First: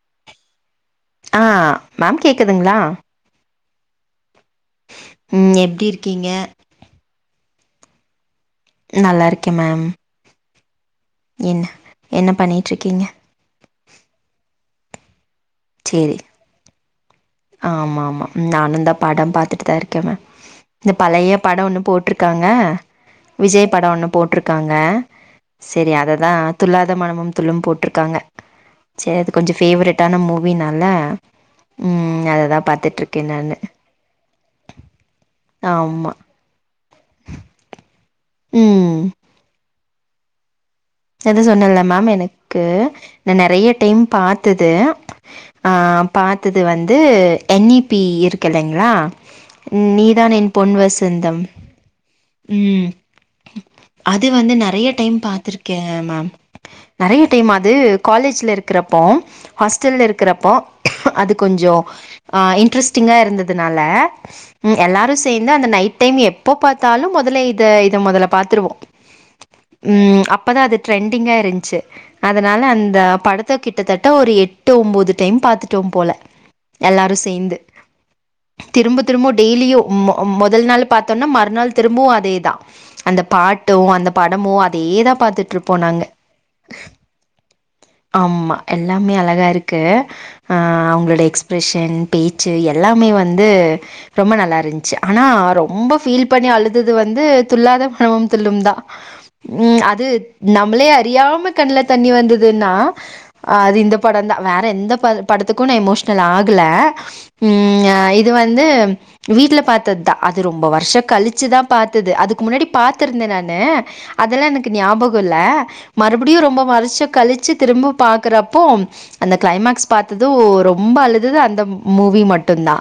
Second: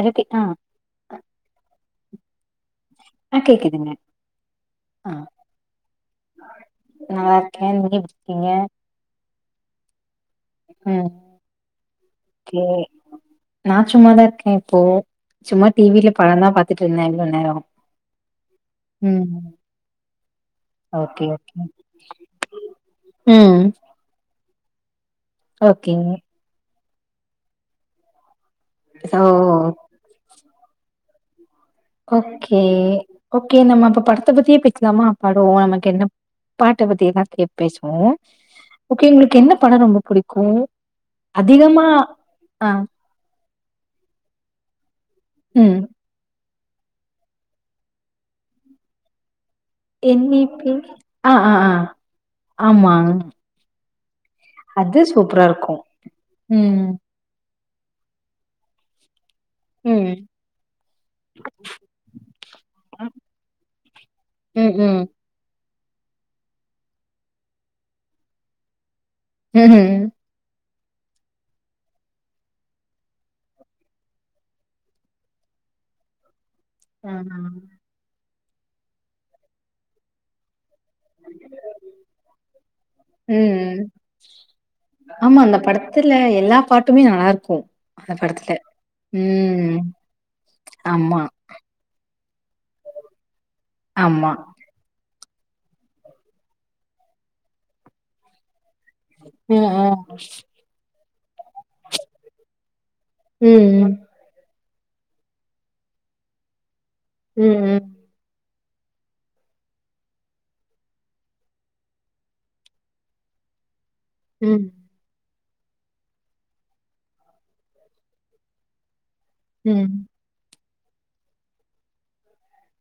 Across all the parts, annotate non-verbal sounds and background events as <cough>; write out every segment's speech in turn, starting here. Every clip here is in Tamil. அதுக்கே ஆ ஆ மேம் கேக்குதுங்களா ஆ கேக்குதுங்க ம் எப்டி இருக்கீங்க நல்லாருக்கே நீ எப்டி இருக்கீங்க நல்லாருக்கே மேம் ம் என்ன என்ன ஓகே பண்ணிட்ருக்கீங்க நா சும்மாதா இருக்கே இப்போ சும்மா டி வியில சேரி படந்தா பாத்துட்ருந்தே இவ்ளோ நேரோ ஆமா ஆமா நானுந்தா ம் படம் பாத்துட்டுதா இருக்கே மேம் இந்த ஓகே பழைய ஓகே பட ஒன்னு போட்ருக்காங்க ம் விஜய் பட ஒன்னு போட்ருக் காங்க சரி ஓகேங்க அததா துள்ளாத மனமும் துள்ளும் போட்ருக்காங்க சரி சோ அது கொஞ்சோ ஃபேவரட்டான மூவினால ம் அததா ஓகே பாத்துட்ருக்கே நானு ஓகே நம்ம அப்ப படத்த பத்தியே பேசலாமா படோ நமக்கு என்ன ஆமா பாட்ட பத்தி எதா பேசுவோ ம் ஓகே உங்களுக்கு என்ன பட ரொம்ப புடிக்கு அதா சொன்னேல அதிகமா மேம் எனக்கு ஆ நா நெறைய டைம் பாத்தது ஆ ம் பாத்தது வந்து என் இ பி இருக்குல்லைங்களா நீதான் இ என் பி பொன் ஆ வசந்தம் ஆ ஆ ம் ஆமா அது வந்து நெறைய அது டைம் சூப்பரா இருக்கு பாத்திருக்கே மேம் ம் நெறைய டைம் அது காலேஜ்ல இருக்குறப்போ ஹாஸ்டல்ல ம் இருக்கிறப்போ அது கொஞ்சோ ஆ இன்ட்ரெஸ்டிங்கா இருந்ததுனால ம் ம் சேந்து அந்த நைட் டைம் எப்ப பாத்தாலு மொதல்ல இத இத மொதல பாத்துருவோ ம்ஹ்ம் ம் அப்பதா அது ட்ரெண்டிங்கா இருந்துச்சு அதனால அந்த படத்த கிட்டத்தட்ட ஒரு எட்டு ஒம்போது டைம் பாத்துட்டோம் போல ஆ. எல்லாரு சேந்து திரும்ப திரும்ப டெய்லியோ மொ மொதல் நாள் பாத்தோன்னா மறுநாள் திரும்பவு அதேதா அந்த பாட்டோ ம் அந்த படமோ அதேதா ஆமா அந்த படத்துல எல்லா பாட்டுமே நல்லா இருக்கூ அந்த படத்துல ஆமா எல்லாமே அழகா ம் ஆமா எக்ஸ்ப்ரெஷன் பேச்சு எல்லாமே வந்து ஆமா ரொம்ப நல்லாருந்ச்ச ஆனா ரொம்ப ஃபீல் பண்ணி அழுதது வந்து துள்ளாத மனமும் துள்ளும் தா ம் அ து நம்மளே அறியாம கண்ல தண்ணி வந்ததுன்னா ம் அது ம் இந்த படந்தா வேற எந்த ப படத்துக்கோ நா எமோஷனல் ஆகல ம் ம் இது வந்து வீட்ல பாத்ததுதா அது ரொம்ப வருஷ கழிச்சுதா பாத்தது அதுக்கு முன்னாடி பாத்துருந்த நானு ம் அதெல்லா எனக் ம் ஞாபக இல்ல மறுபடியோ ரொம்ப வருஷோ கலிச்சு திரும்ப பாக்குறப்போ அந்த க்ளைமக்ஸ் ம் பாத்துது ரொம்ப அழுதது அந்த மூவி மட்டுதா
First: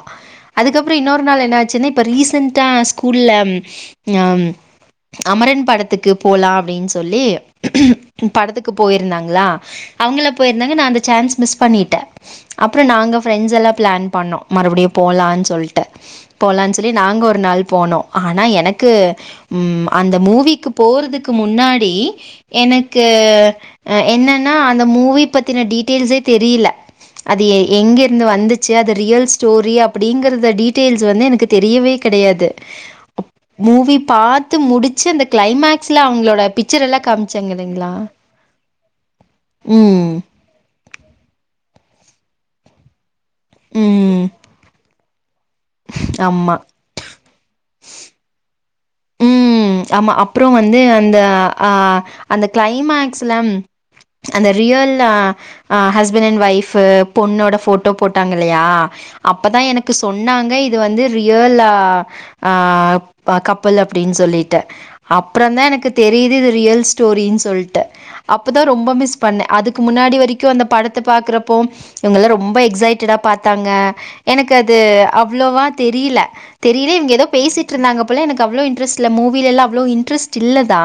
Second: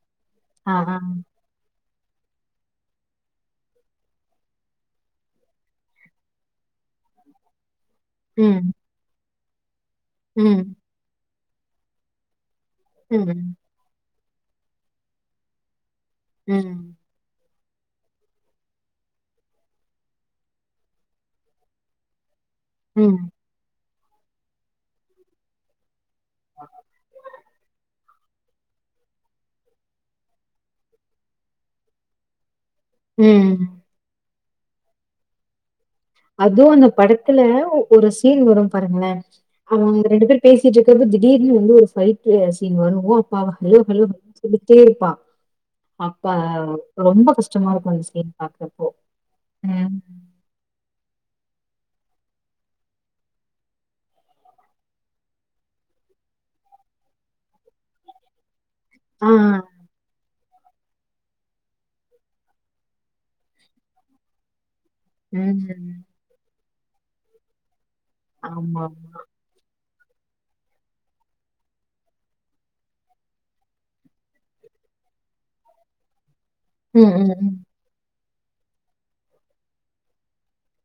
ஆ அதுக்கப்பறோ ஆ இன்னொரு நாள் என்னா ச்சினு இப்ப ரீசென்டா ஸ்கூல்ல ம் அமரன் படத்துக்கு போலா அப்டின் சொல்லி ம் படத்துக்கு போய்ருந்தாங்ளா அவங்களா ம் போயிருந்தாங்க நா அந்த சான்ஸ் மிஸ் பண்ணிட்ட அப்பற நாங்க ம் ஃப்ரெண்ட்ஸ் எல்லா ப்ளான் பண்ணோ மறுபடியு போலான் சொல்ட்டு போலானு சொல்லி ம் நாங்க ஒரு நாள் போனோ ஆனா எனக்கு ம் அந்த மூவிக்கு போறதுக் கு முன்னாடி எனக்கு ம் என்னன்னா அந்த மூவி பத்தின டீட்டெயில்ஸே தெரியில அது எ எங்கேருந்து வந்துச் ச்சு அது ரியல் ஸ்டோரி அப்டிங்கறத டீட்டெய்ல்ஸ் வந்து எனக்கு தெரியவே கெடயாது ம் மூவி பாத்து முடிச்சு அந்த க்ளைமாக் அதுவு அந்த படத்துல ஒ ஒரு சீன் வரு பாருங்ளே அவுங்க ம் ரெண்டு பேரு பேசிட்டு இருக்கப்ப திடீர்னு வந்து ஒரு பைட்டு சீன் வருவோ அப்ப <unintelligible> ம் இரும்பிக்ட்டே இருப்பா அப்ப ஆமா ரொம்ப கஷ்டமா இருக்கு அந்த சீன் பாக்றப்போ ம் ஆமா அப்பறொ வந்து அந்த அ அந்த க்ளைமேக்ஸ்ல அந்த ரியல் அ ஆ ஹஸ்பண்ட் அண்ட் ஒய்ஃப்பு பொண்ணோட போட்டோ போட்டாங்க இல்லயா ஆ. அப்பதா எனக் கு சொன்னாங்க இது வந்து ரியல் ஆ கப்புல் அப்டின் சொல்லிட் டுஅப்றொந் தா எனக்கு ம். தெரியுது இது ரியல் ஸ்டோரின் சொல்ட்டு அப்பதா ரொம்ப ஆமாமா. மிஸ் பண்ணே அதுக்கு முன்னாடி வரிக்கோ அந்த படத்த பாக்குறப்போ இவுங்கல்லா ரொம்ப எக்ஸைட்டடா பாத்தாங்க எனக்கு அது அவ்ளோவா தெரியல தெரியுது இவுங்க ம், ஏதோ ம், பேசிட்டு இருந்தாங்க போல எனக்கு அவ்ளோ இன்ட்ரெஸ்ட் இல்ல மூவிலெல்லா அவ்ளோ இன்ட்ரெஸ்ட் இல்லதா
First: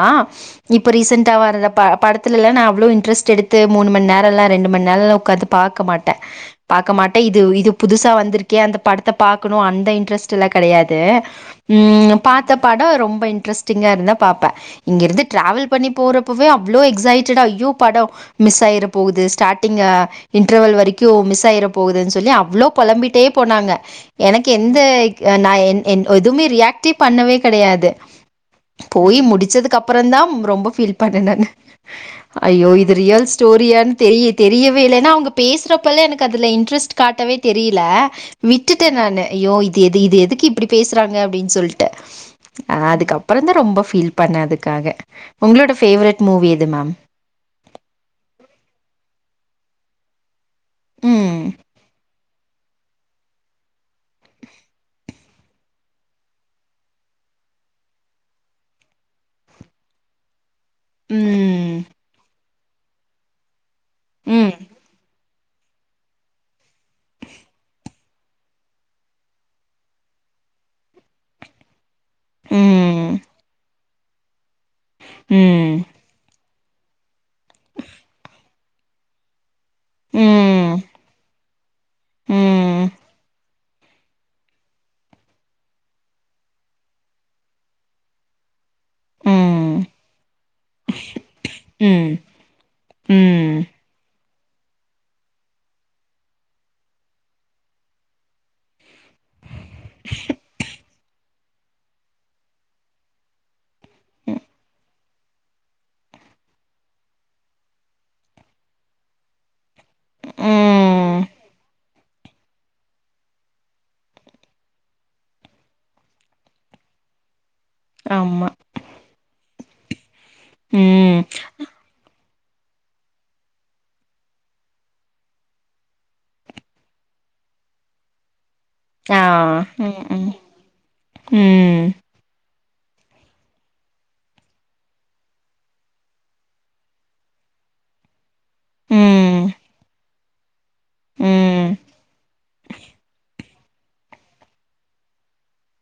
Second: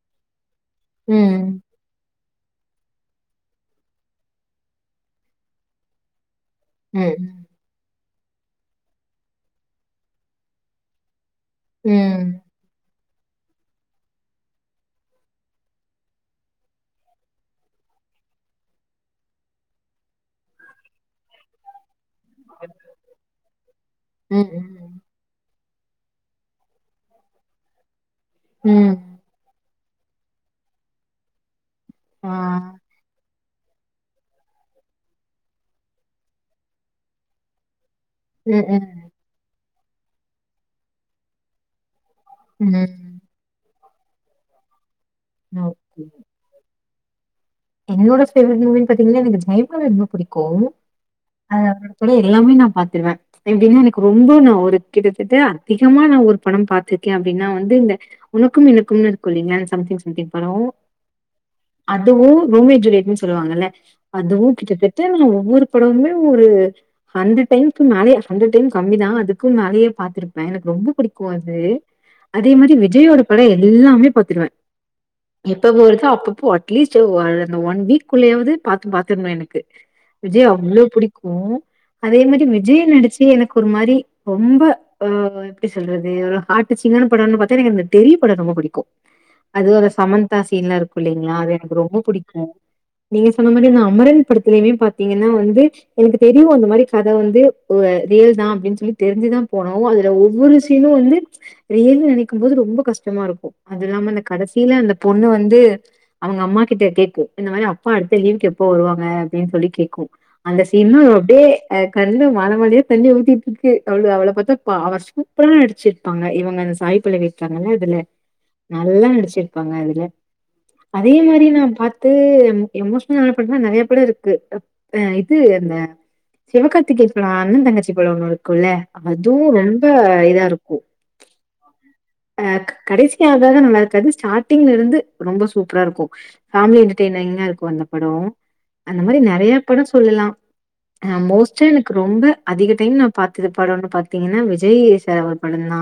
இப்போ ரீசென்ட்டா ம். வர்ற ப படத் துலல்லா நா அவ்ளோ இன்ட்ரெஸ்ட் எடுத்து மூணு மண் நேரல்லா ரெண்டு மண் நேரல்லா உக்காந்து பாக்க மாட்டே பாக்க ம், மாட்டே இது ம், இது புதுசா வந்துருக்கே அந்த படத்த பாக்கணு அந்த இன்ட்ரெஸ்ட்டெல்லா கெடயாது ம் பாத்த படொ ரொம்ப இன்ட்ரெஸ்டிங்கா இருந்தா பாப்பே இங்கிருந்து டிராவல் பண்ணி போறப்பவே அவ்ளோ எக்ஸைட்டடா ஐயோ படோ மிஸ் ஆய்ற போகுது ஸ்டார்ட்டிங் அ இன்ட்ரவல் வரைக்கொ மிஸ் ஆய்ற போகுதுன் சொல்லி அவ்ளோ பொளம்பிட்டே போனாங்க ம், எனக்கு எந்த ம், அ நா என் என் எதுமே ரியாக்டே பண்ணவே கெடயாது ம் போய் முடுச்சதுக்கு அப்றொ தா ரொம்ப ஃபீல் பண்ணே நானு ஆ. ஐயோ இது ரியல் ஸ்டோரியான் தெரிய தெரியவே இல்ல ஏன்னா அவுங்க பேசுறப்பல எனக்கு அதுல இன்ட்ரெஸ்ட் காட்டவே தெரியில ம், விட்டுட்டே ம். நானு ஐயோ இது எது இது எதுக்கு இப்டி பேசுறாங்க அப்டின் சொல்ட்டு அ ம். அதுக்கப் அப்றந்தா ரொம்ப ஃபீல் பண்ணே அதுக்காக உங்களோட ஓகே. ஃபேவரெட் மூவி எது மேம் என்னோட ஃபேவரட் மூவின் பாத்திங்கன்னா எனக்கு <unintelligible> ரொம்ப புடிக்கு ம். <unintelligible> எல்லாமே நா பாத்துருவே எப்டின்னா எனக்கு ரொம்ப நா ஒரு கிட்டத்தட்ட அதிகமா நா ஒரு படொ பாத்ருக்கே அப்டின்னா வந்து இந்த உனக்கும் எனக்கும்னு இருக்கு இல்லைங்ளா சம்திங் சம்திங் படோ ம். அதுவு ரோமியோ ஜூலியட்னு சொல்லுவாங்கல்ல அதுவு ம். கிட்டத்தட்ட ஒவ்வொரு படமுமே ஒரு ஹண்ட்ரட் டைம்க்கு மேலயே ஹண்ட்ரட் டைம் கம்மி தா அதுக்கு மேலயே பா்த்துருப்பே எனக்கு ரொம்ப புடிக்கு அது அதே மாரி ம். விஜய்யோட படொ எல்லாமே பாத்துருவே எப்பப்போ ம். வருதோ அப்பப்போ அட்லீஸ்ட் ஒரு ஒன் வீக் குள்ளயாவது பாத்து பாத்தர்ணு எனக்கு விஜய் ம். அவ்ளோ புடிக்கு அதே மாரி ம். விஜய் நடிச்சு எனக் ஒரு மாரி ரொம்ப அ எப்டி சொல்றது ஹாட் டச்சிங்கான படோன்னு பாத்தா எனக்கு அந்த தெரி படொ ரொம்ப புடிக்கு ம். அதுவு அந்த ம். சமந்த்தா சீன்லா இருக்கு இல்லைங்ளா அது எனக்கு ரொம்ப புடிக் நீங்க சொன்ன ம். மாரிஅந்த அமரன் படத்திலய்மே பாத்திங்கன்னா வந்து எனக்கு தெரியு அந்த மாரி கத வந்து ஒ அ ரியல் தா அப்டின் சொல்லி தெரிஞ்சுதா போனோ அதுல ஒவ்வொரு சீனு வந்து ரியல்னு நெனக்கும் போது ரொம்ப கஷ்டமா இருக்கு அது இல்லாம அந்த கடசில அந்த பொண்ணு வந்து அவுங்க அம்மா கிட்ட கே கு இந்த மாரி அப்பா அடுத்த லீவுக்கு எப்போ வருவாங்க அப்டின் சொல்லி கேக்கு அந்த சீன்ல ம். அப்டியே கண்ல மால மாலையா தண்ணி ஊத்திட் இருக்கு அவள அவள பாத்தா அவ சூப்ரா நடுச்சுர் பாங்க இவுங்க அந்த சாய் பல்லவி இருக்காங்கல்ல துல ஆமா. நல்லா நடிச்சிருப்பாங்க அதுல அதே ம். மாரி நா பாத் து எமோஷனல் ஆன படோ நெறய படோ இருக்கு அ இது அந்த சிவகார்த்திகே படோ அண்ண தங்கச்சி படோ ஒன்னு இருக்குல்ல ஆ. அதுவு ரொம்ப ம். ம். இதா இருக்கு ம். அ க் க கடைசியா கத நல்லா இருக்காது க ஸ்டாடிங்ல இருந்து ரொம்ப சூப்பரா இருக்கு ஃபேமிலி என்ட டிய்னிங்கா இருக்கு அந்த படோ அந்த மாரி ம். நெறய பட சொல்லலா ஆ மோஸ்ட்டா ம். எனக்கு ரொம்ப அதிக டைம் நா பாத் திர படோன்னு பாத்தீங்கன்னா விஜய் சாரோட படந்தா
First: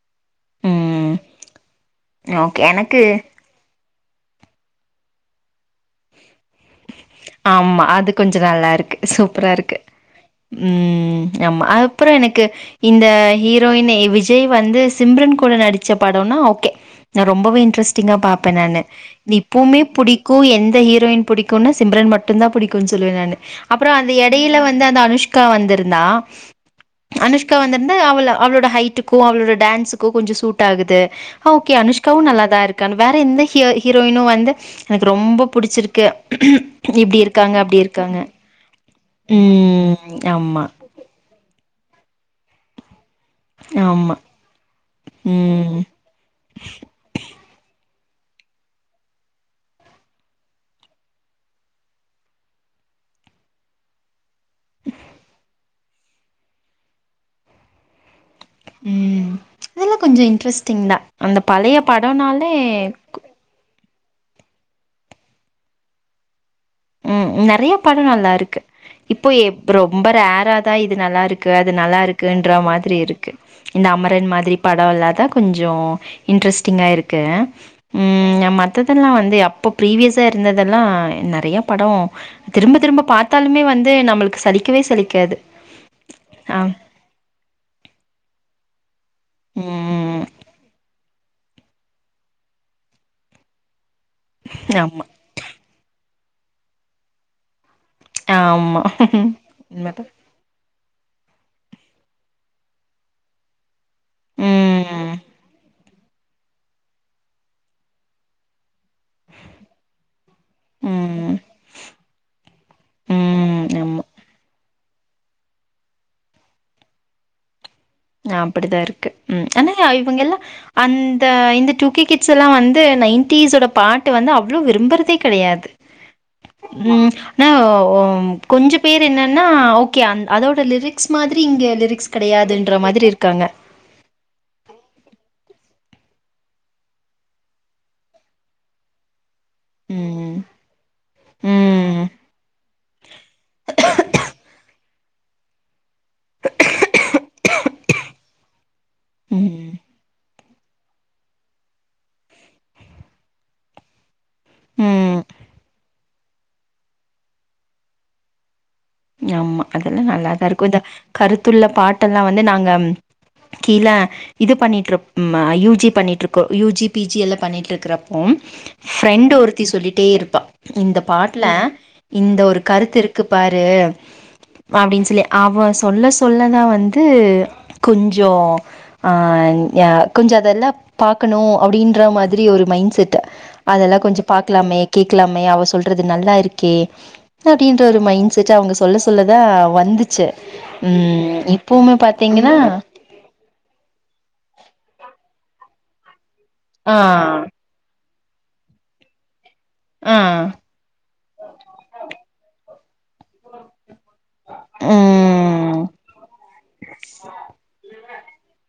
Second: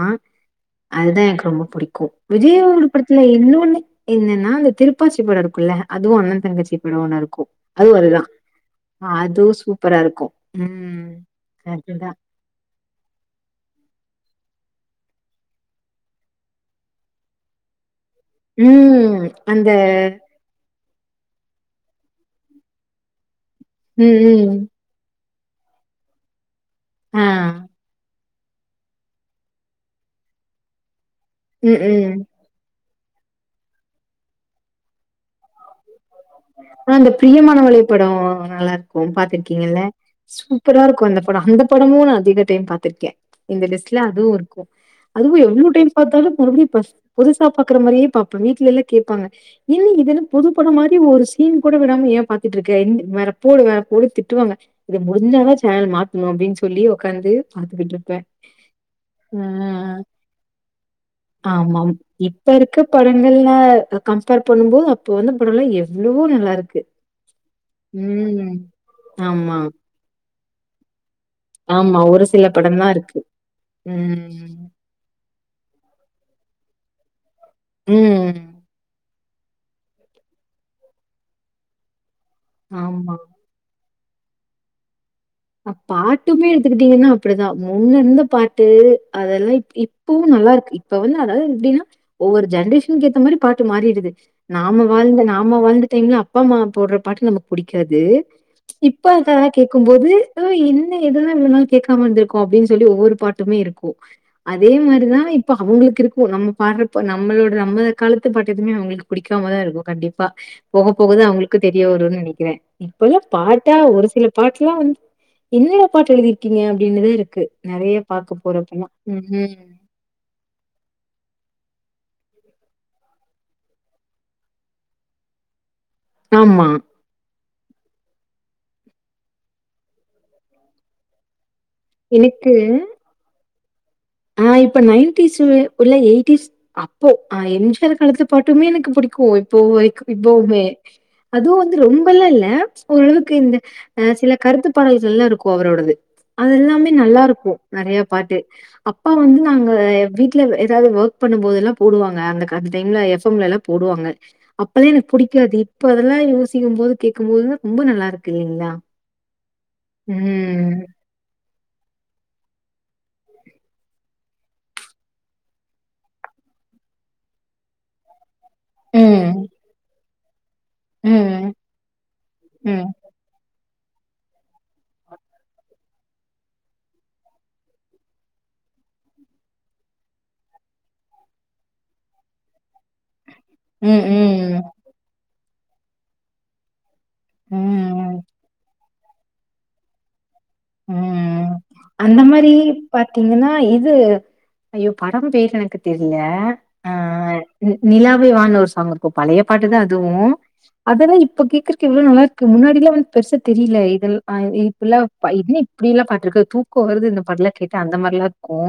ம் அதுதா எனக்கு ரொம்ப புடிக்கு ஓகே விஜயோட எனக்கு படத்துல இன்னோன்னு என்னன்னா அந்த திருப்பாச்சி படோ இருக்குல்ல அதுவு அண்ண தங்கச்சி படோ ஒன்னு இருக்கு ஆமா அதுவு அது அதுதா கொஞ்ச நல்லா இருக்கு அதுவு சூப்பரா இருக்கு ம் யம் அதுதா ஆல்ப்புறனிக் கு இந்த ஹீரோயின் விஜய் வந்து சிம்ரன் கூட நடிச்ச படோன்னா ஓகே நா ரொம்பவே இன்ட்ரெஸ்டிங்கா பாப்பே நானு ம் அந்த இப்பவுமே புடி கூ எந்த ஹீரோயின் புடிக்குன்னா சிம்ரன் மட்டு தா புடிக்குன் சொல்லுவே நானு அப்புற அந்த ம் எடையில ம் வந்த அனுஷ்கா வந்திருந்தா ஆ அனுஷ்கா வந்திருந்தா அவள அவளோட ஹைட்டு க்கு அவளோட டான்சுக்கு கொஞ்சோ சூட் ஆகுது ஓகே ம் அனுஷ்காவு ம் நல்ல தா இருக் கானு வேற எந்த ஹீரோயினு வந்து எனக்கு ரொம்ப புடிச்சிருக்கு அப்றோ இந்த இப்டி இருக்காங்க அப்டி ப்ரியமானவளே படோ இருக்காங்க நல்லா இரு க்கு பாத்திருக்கீங்கல்ல ம் ஆமா சூப்பரா இருக்கு அந்த படோ இந்த படமும் அதிக டைம் பாத்திருக்கே இந்த லிஸ்ட்ல ஆமா அதுவு இருக்கு அதுவு எவ்ளோ ம் டைம் பாத்தாலு மறுபடி‌ பஸ் புதுசா பாக்குற மாரியே பாப்பே வீட்ல எல்லா கேப்பாங்க இன்னு இது என்ன புது படோ மாரி ஒரு சீன் கூட விடாம ஏ பாத்துட்டு இருக்க என் வேற போடு வேற போடு திட்டுவாங்க இது முடிஞ்சாதா சேனல் மாத்தனு அப்டின் சொல்லி ஒக்காந்து பாத்துக்கிட்ருப்பே ம் அதெல்லா கொஞ்ச இன்ட்ரெஸ்ட்டிங் தா அந்த பழைய ஆமாம். இப்ப படோனாலே இருக்க படங்கள்ல கம்பேர் பண்ணும் போது அப்ப வந்து படம்லா எவ்ளவோ நல்லா இருக்கு ம் நெறய பட நல்லா இருக்கு இப்போ ஆமா, இப் ரொம்ப ரேரா தா இது நல்லா இருக்கு அது ஆமா. நல்லா ஒரு சில இருக்குன்ற படம் தான் மாதிரி இருக்கு இந்த அமரன் மாதிரி ம். படோ இல்லாதா கொஞ்சோ இன்ட்ரெஸ்டிங்கா இருக்கு ம் மத்ததெல்லா வந்து அப் இப்ப ப்ரீவியஸா இருந்ததெல்லா நெறய படம் திரும்ப திரும்ப ஆமா. பாத்தாலுமே வந்து து நம்மளுக்கு சலிக்கவே சலிக்காது பாட்டுமே ஆ எடுத்துக்கிட்டீங்கன்னா அப்டிதா முன்ன இருந்த பாட்டு அதெல்லா இப் இப்பவு ம் நல்லா இருக்கு இப்ப வந்து அதாவது எப்டின்னா ஒவ்வொரு ஜென்ரேஷனுக்கு ஏத்த மாதிரி பாட்டு மாறிடுது நாம ஆமா வாழ்ந்த நாம வாழ்ந்த டைம்ல அப்பா அம்மா போடுற பாட்டு நம புடிக்காது ஆமா இப்ப அதலா உண்மதா கேக்கும்போது து என்ன எதுமே இவ்ள நாள் கேட்காம இருந்திருக்கோ அப்டின்னு சொல்லி ஒவ்வொரு பாட்டுமே இருக்கு கு அதே ம் மாதிரிதா இப்ப அவுங்களுக்கு இருக்கு நம்ம பாடறப்ப நம்மளோட நம்ம காலத்து பாட்டு எதுமே அவுங்களுக்கு புடிக்காம தா இருக்கு கண்டிப்பா போக போக தா ம் அவுங்களுக்கு தெரிய வருனு நெனக்கிறே இப்பல்லா ம் பாட்டா ஆமா ஒரு சில பாட்டுல்லா வந் என்னடா பாட்டு எழுதி இருக்கீங்க அப்டின்னுதா இருக்கு நெறய அப்படிதா இருக்கு உம் ஆனா இவங்க எல்லா அந்த இந்த டூ கே கிட்ஸ் எல்லாம் வந்து நைன்டீஸ் ஓட பாட்டு வந்து அவ்ளோ விரும்புறதே கெடையாது ஆமா. ம் னவ் ம் கொஞ்ச பேரு என்னன்னா ஓகே அந் அதோட லிரிக்ஸ் மாதிரி இங்க லிரிக் ஸ் எனக்கு கெடையாதுன்ற மாதிரி இருக்காங்க ஆ இப்ப நைன்டிஸ்லுள்ள உள்ள எயிட்டிஸ் அப்போ அ எம் ஜி ஆர் காலத்து பாட்டுமே எனக்கு புடிக்கும் இப்போ ம். இப்பவுமே அதுவு வந்து ம். ரொம்பல்லா இல்ல ஓரளவுக்கு இந்த அ சில கருத்து பாடகுகள்கெல்லா இருக்கு அவரோடது அது எல்லாமே நல்லா இருக்கும் நெறைய பாட்டு அப்பா வந்து நாங்க ம். வீட்டு ல ஏதாவ்து ஒர்க் பண்ணும் போதெல்லா போடுவாங்க அந்த கந்த டைம்ல எஃப் எம் ல எல்லா போடுவாங்க அப்பல்லா எனக்கு ம். புடிக்காது இப்ப அதெல்லா யோசிக்கும் போது கேட்கு போது ரொம்ப நல்லா இருக்கு இல்லைங்களா ஆமா அதெல்லா நல்லாதா இருக்கு ம். இந்த கருத்துள்ள பாட்ட எல்லா வந்து நாங்க கீழ இது பண்ணிட்டு இரு ம்ம யூ ஜி பண்ணிட்டு இருக்கோ யூ ஜி பி ஜி எல்லாம் பண்ணிட்டு இருக்கறப் ம் ஃப்ரெண்ட் ம். ஒருத்தி சொல்லிட்டே இருப்பா இந்த பாட்ல ம். இந்த ஒரு ம். கருத்து இருக்கு பாரு அப்டின் சொல்லி அவ சொல்ல சொல்லதா வந்து கொஞ்சோ ஆ யன் கொஞ்சோ அதெல்லா பாக்கணு அப்டின்ற மாதிரி ஒரு மைண்ட் செட்டு அதெல்லா ம். கொஞ்சோ ம். பாக்லாமே கேக்லாமே அவ சொல்றது நல்லா இருக்கே அப்டின்ற ஒரு ம். மைண்ட் செட் அவ்ங்க சொல்ல சொல்லதா வந்துச்சு உம் ம். இப்பவுமே அந்த மாரி பாத்தீங்கன்னா பாத்தீங்கன்னா இது ஐயோ படம் பேர் எனக்கு தெரில ஆ நிலாவே வா ஒரு சாங்குக்கும் பழைய பாட்டு தா ஆ அதுவும் அதெல்லா இப்ப கேக்குறக்கு எவ்ளோ நல்லா இருக்கு முன்னாடி எல்லாம் வந் பெருசா தெரியில இதெல்லா ஆ இப்பல்லா என்ன இப் ம் ப்படியெல்லாம் பாட்டுருக்கு தூக்கோ வருது இந்த பாட்லா கேட்டா அந்த மாரிலா இருக்கூ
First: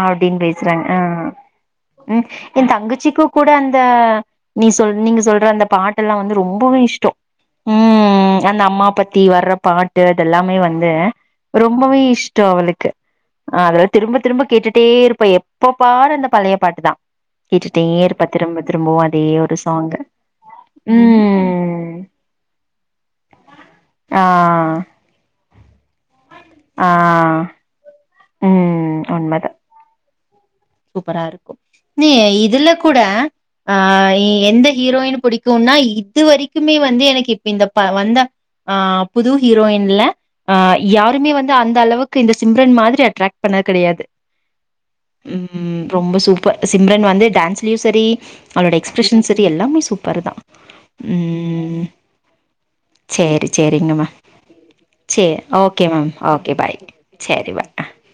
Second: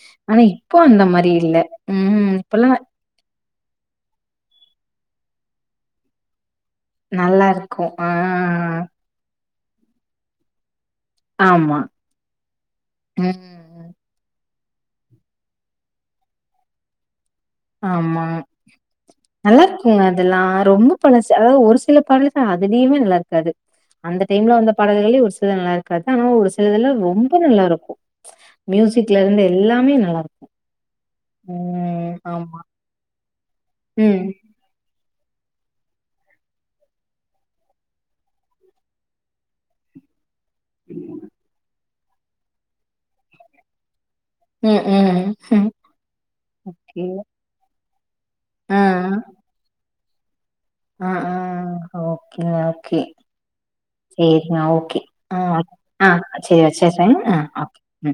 அப்டின்னு ஆனா இப்போ பேசுறாங்க ஆ அந்த மாரி இல்ல ம் இப்பல்லா என் தங்கச்சிக்கு கூட அந்த நீ சொல் நீங்க சொல்ற அந்த பாட்டெல்லாம் வந்து ரொம்பவே இஷ் நல்லாருக்கூ ஆ தி வர்ற பாட்டு அதெல்லாமே வந்து ஆமா. ரொம்பவே இஷ்டோ அவளுக்கு அவ்ரு ம். திரும்ப திரும்ப கேட்டுட்டே இருப்ப எப்ப பாரு அந்த பழய பாட்டு தா கேட்டுட்டே ஆமா இருப்பா திரும்ப திரும்பவு அதே ஒரு சாங்கு நல்லார்க்குங்க அதெல்லா ரொம்ப பழசு அதாது ஒரு ம் சில பாடலு அதிலிய்மே நல்லா இருக்காது ஆ அந்த டைம்ல வந்த பாடல்கலே ஒரு ஸ் சில நல்லா இருக்காது ஆனா ஒரு ஆ சிலதுலா ரொம்ப நல்லாருக்கோ ம் உண்மதா மியூசிக்லர்ந்து எல்லாமே கி நல்லார்குக் சூப்பரா இருக்கு நீ இதுல கூட ஆ ம் எந்த ஹீரோயின் புடிக் குனா இது வரிக்குமே வந்து எனக்கு இப்ப இந்த ப வந்த ஆ புது ஹீரோயின்ல ஆ யாருமே வந்து அந்த அளவுக்கு இந்த சிம்ரன் மாதிரி அட்ரக்ட் பண்ண கெடையாது ம் ம் ம் ரொம்ப சூப்பர் ஓகே சிம்ரன் வந்து டான்ஸ்லயு சரி அவ்ளோட ஆ எக்ஸ்ப்ரஷன் ச எல்லாமே சூப்பரு தா ஆ ஆ ம் ஓகே அ ஓகே சேரி சேரிங்க மேம் செரிங்கா ஓகே ஆ சேரி ஓகே ஆ மேம் ஓகே சேர் பாய் வச்சிர்ர ஆ சேரி பாய் ஓகே ம்